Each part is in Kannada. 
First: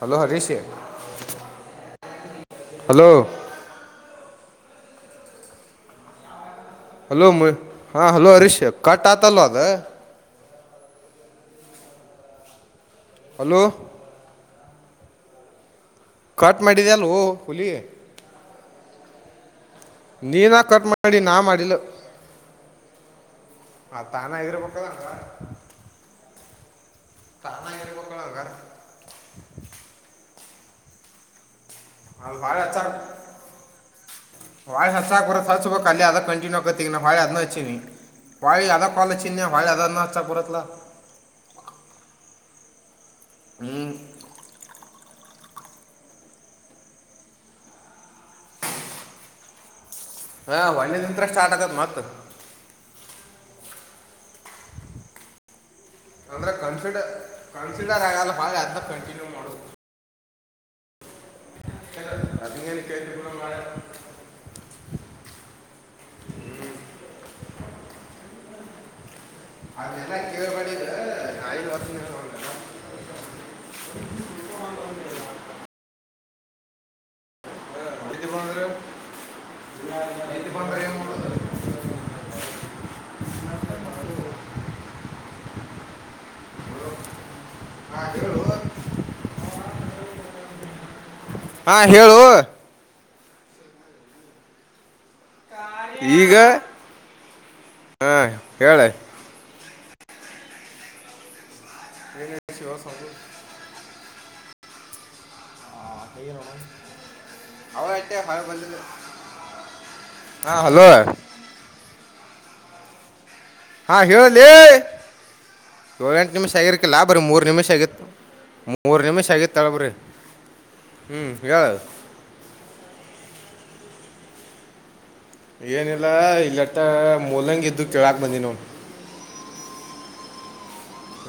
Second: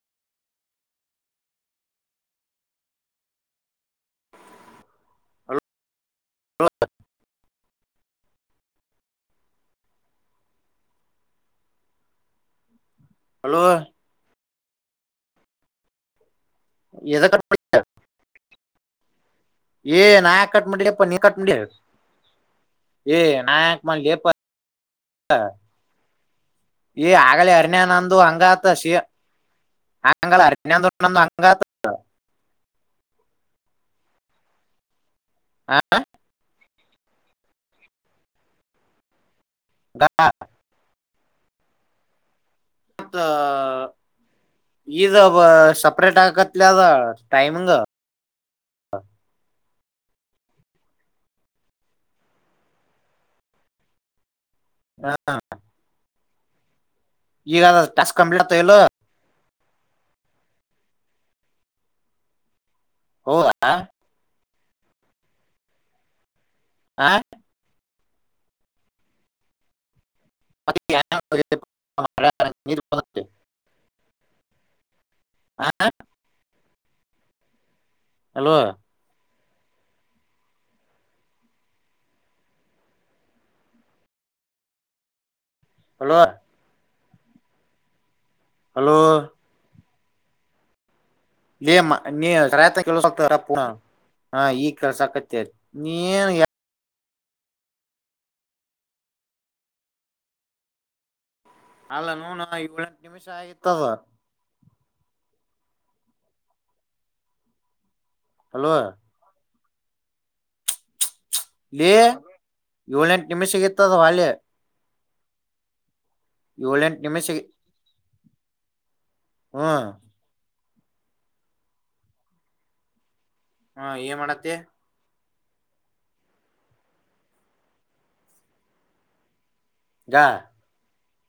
ಹಲೋ ಹರಿಶ ಹಲೋ ಹಲೋ ಹಾ ಹಲೋ ಹರೀಶ್ ಕಟ್ ಆತಲ್ಲ ಅದ ಹಲೋ ಕಟ್ ಮಾಡಿದ ಅಲ್ಲ ಓ ಎದ ಕಟ್ ಹುಲಿಯೇ ಏ ನಾಯಕ ನೀನಾ ಕಟ್ ಮಾಡಲಿಪ್ಪ ನೀ ಮಾಡಿ ನಾ ಕಟ್ ಮಾಡ ಮಾಡಿಲ್ಲ ಏ ನಾಯಕ ಅದು ಮಾಡಲಿಪ ತಾನ ಇರ್ಬೇಕಲ್ಲ ಹಂಗಾರ ಈ ಆಗಲ ತಾನ ಅರನೇ ನಂದು ಇರ್ಬೇಕಲ್ಲ ಹಂಗಾರ ಹಂಗತ ಶ ಹಂಗ ನ್ನ ಅ ತೊಂದು ಅಂಗ ಅ ಬಳೆ ಅಾರ ಹ ಹ [unintelligible] ಇದ ಸಪ್ರೇಟ್ ಆಾಕತ್ದ ಮಂಗ ಹಾ ಒಣ್ಣೆ ದತ್ರ ಸ್ಟಾರ್ಟ್ ಆಗದ ಮತ್ ಹಾ ಅಂದ್ರೆ ಕಣ ಕರ್ ಕನ್ಸಿಡರ್ ಟಾಸ್ಕ್ ಆಗಲ್ಲ ಕಂಪ್ಲೀಟ್ ಬ ಆತ ಇಲ್ಲೋ ಅದನ್ನ ಕಂಟಿನ್ಯೂ ಮಾಡದು ಹ ಅದ ಬಳ ಹೌದಾ ಹ ಅದೇ ಅವ್ನಿಗೆ. [unintelligible] ಆ ಇದು ಮಾ ಎಲ್ಲಿ ಪಂದಏ ಮೂಡ ಹಲೋ ಹಾ ಹೇಳು ಹಲೋ ಹಾ ನೀಮ್ಮ ಹೇಳು ನೀ ರತ ಹ ಹಾ ಈಗ್ ಕೆಲಸ ಆಕತ್ತೇರಿ ಈಗ ಹಾ ಹೇಳೆ ಅಲ್ಲ ನೋಣ ಶಿವ ಏಳೆಂಟು ಸ್ವಾಮಿ. ನಿಮಿಷ ಆಗಿತ್ತು ವಾ [unintelligible] ಹ ಅವರ [unintelligible] ಎ ಹಾರ ಹಲೋ ಬಲು [unintelligible] ಹಾ ಹಲೋ ಲೆ ಹಾ ಹೇಳಲಿಿ ಏಳ ಎಂಟು ನಿಮಿಷ ಏಳೆಂಟ್ ಆಗಿರ್ಕಿಲ್ಲಾಬ್ರಿ ನಿಮಿಷಗಿ ಮೂರ್ ನಿಮಿಷ ಆಗಿತ್ತು ಮೂರ್ ನಿಮಿಷ ಹ್ಮ್ ಆಗಿತ್ತಾಳಬ್ರಿ ಹ್ಮ್ ಹೇಳು ಹಾ ಏ ಮಾಡತ್ತೆ ಏನಿಲ್ಲ ಇಲ್ಲಟ್ಟ ಮೂಲಂಗಿದ್ದು ಕೇಳಾಕ್ ಬಂದೀನ್ ನೋಡ್ ಗಾ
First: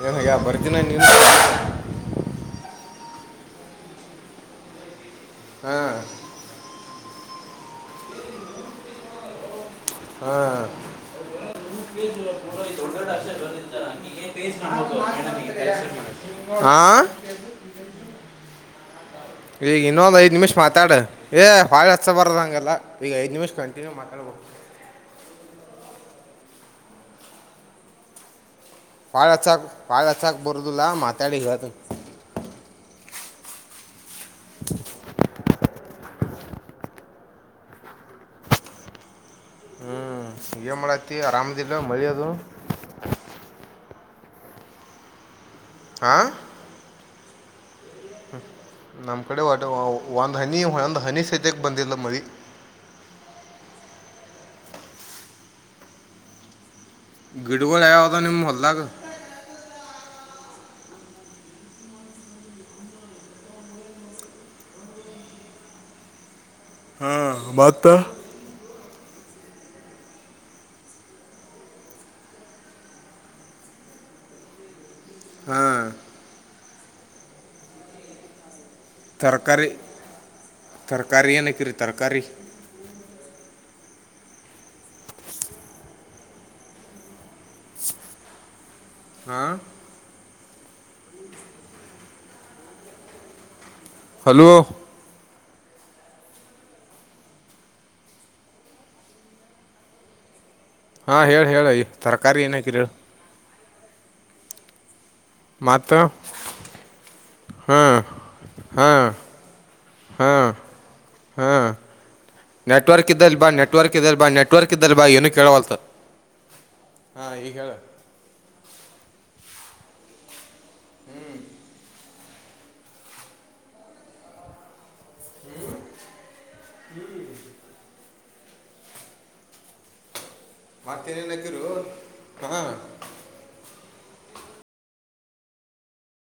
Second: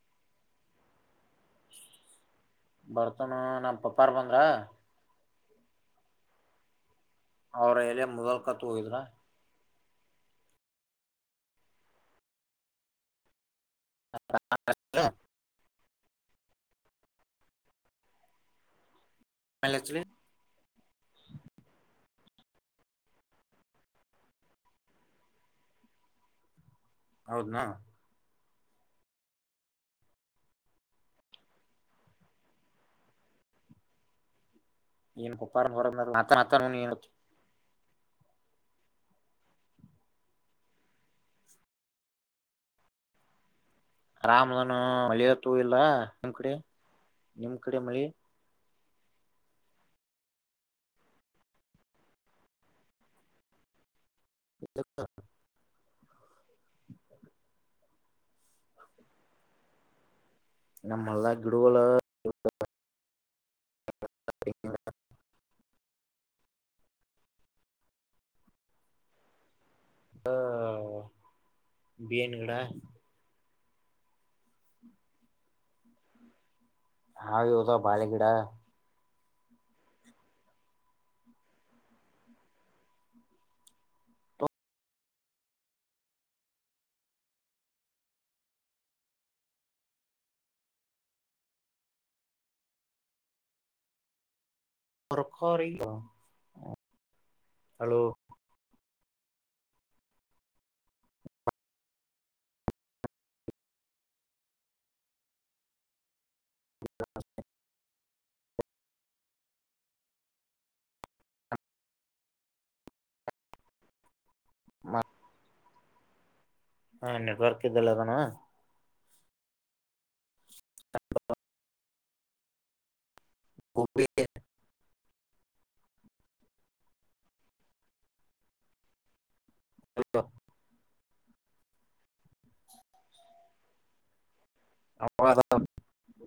ಏನಯ್ಯ ಬರ್ದಿನ ನೀ ಬರ್ತನು ನಮ್ಮ ಪಪ್ಪಾರ ಬಂದ್ರ. ಹ್ಮ ಅವ್ರ ಎಲೆ ಮೊದಲ್ ಕತ್ ಹೋಗಿದ್ರ. ಹಾ [unintelligible] ಹಾ ಈಗ ಆಮೇಲ್ ಹಚ್ಲಿ ಇನ್ನೊಂದ ಐದ್ ನಿಮಿಷ ಮಾತ್ ಮಾತಾಡ ಏ ಹೋಗ್ ಹಚ್ಚ ಬರದಂಗೆಲ್ಲ ಈಗ ಐದ್ ನಿಮಿಷ ಕಂಟಿನ್ಯೂ ಮಾತಾಡ್ಬೋದು. ಹೌದ್ನಾ? ಪಾಳ ಹಚ್ಚಕ್ ಪಾಳ ಅಚ್ಚಕ್ ಬರ್ದುಲ್ಲ ಮಾತಾಡಿ ಇರದು. [unintelligible] ಏನ್ ಪಪ್ಪಾರ ಹೊರ ಆತನ್ ಆತನ್ ನೀ ಹಚ್ಚ್ ಹ್ಮ್ ಏನ್ ಮಾಡತಿ ಆರಾಮದಿಲ್ಲ ಮಳಿಯದು? ಆರಾಮನು ಮಳಿಯ ತೋ ಇಲ್ಲ ಹಾಂ ನಿಮ್ಮ್ ಕಡೆ? ನಿಮ್ ಕಡೆ ಮಳಿ? ನಮ್ಮ ಕಡೆ ಒಟ ಒಂದ್ ಹನಿ ಒಂದ್ ಹನಿ ಸದ್ಯಕ್ಕೆ ಬಂದಿಲ್ಲ ಮಳಿ. [unintelligible] ಗಿಡಗಳ್ ಯಾವ್ ಅದಾವ್ ನಿಮ್ ಹೊಲ್ದಾಗ? ನಮ್ಮಲ್ಲಾ ಗಿಡುವಳು [unintelligible] ಹಾ ಮಾತ್ತ? ಹ ಬಿಯನು ಗಿಡ ಹ ಹಾಗ್ ಇದಾವ್ ಬಾಳೆಗಿಡ. ತರಕಾರಿ ತರಕಾರಿ ಏನಕ್ಕಿರಿ ತರಕಾರಿ? ಹಾ ಹಲೋ [unintelligible] ಹಲೋ ಹಾ ಹೇಳ ಹೇಳಯ ತರಕಾರಿ ಏನಾಕಿರಿ ಹೇಳ್? ಮತ್ತ ಹ್ಮ್ ಹಾ ಹಾ ಹಾ ನೆಟ್ವರ್ಕ್ ಇದ್ದಲ್ ಬಾ ನೆಟ್ವರ್ಕ್ ಇದೆಲ್ ಬಾ ನೆಟ್ ವರ್ಕ್ ಇದ್ದಲ್ ಬಾ ಏನು ಕೇಳುವಲ್ತ್. ಹಾ ನೆಟ್ವರ್ಕ್ ಇದ್ದಲ್ಲದುಣು [unintelligible] [inaudible] [unintelligible] ಮತ್ತ್ ಏನೇನ್ ಹಕ್ಕಿರೋ ಮಹ [unintelligible]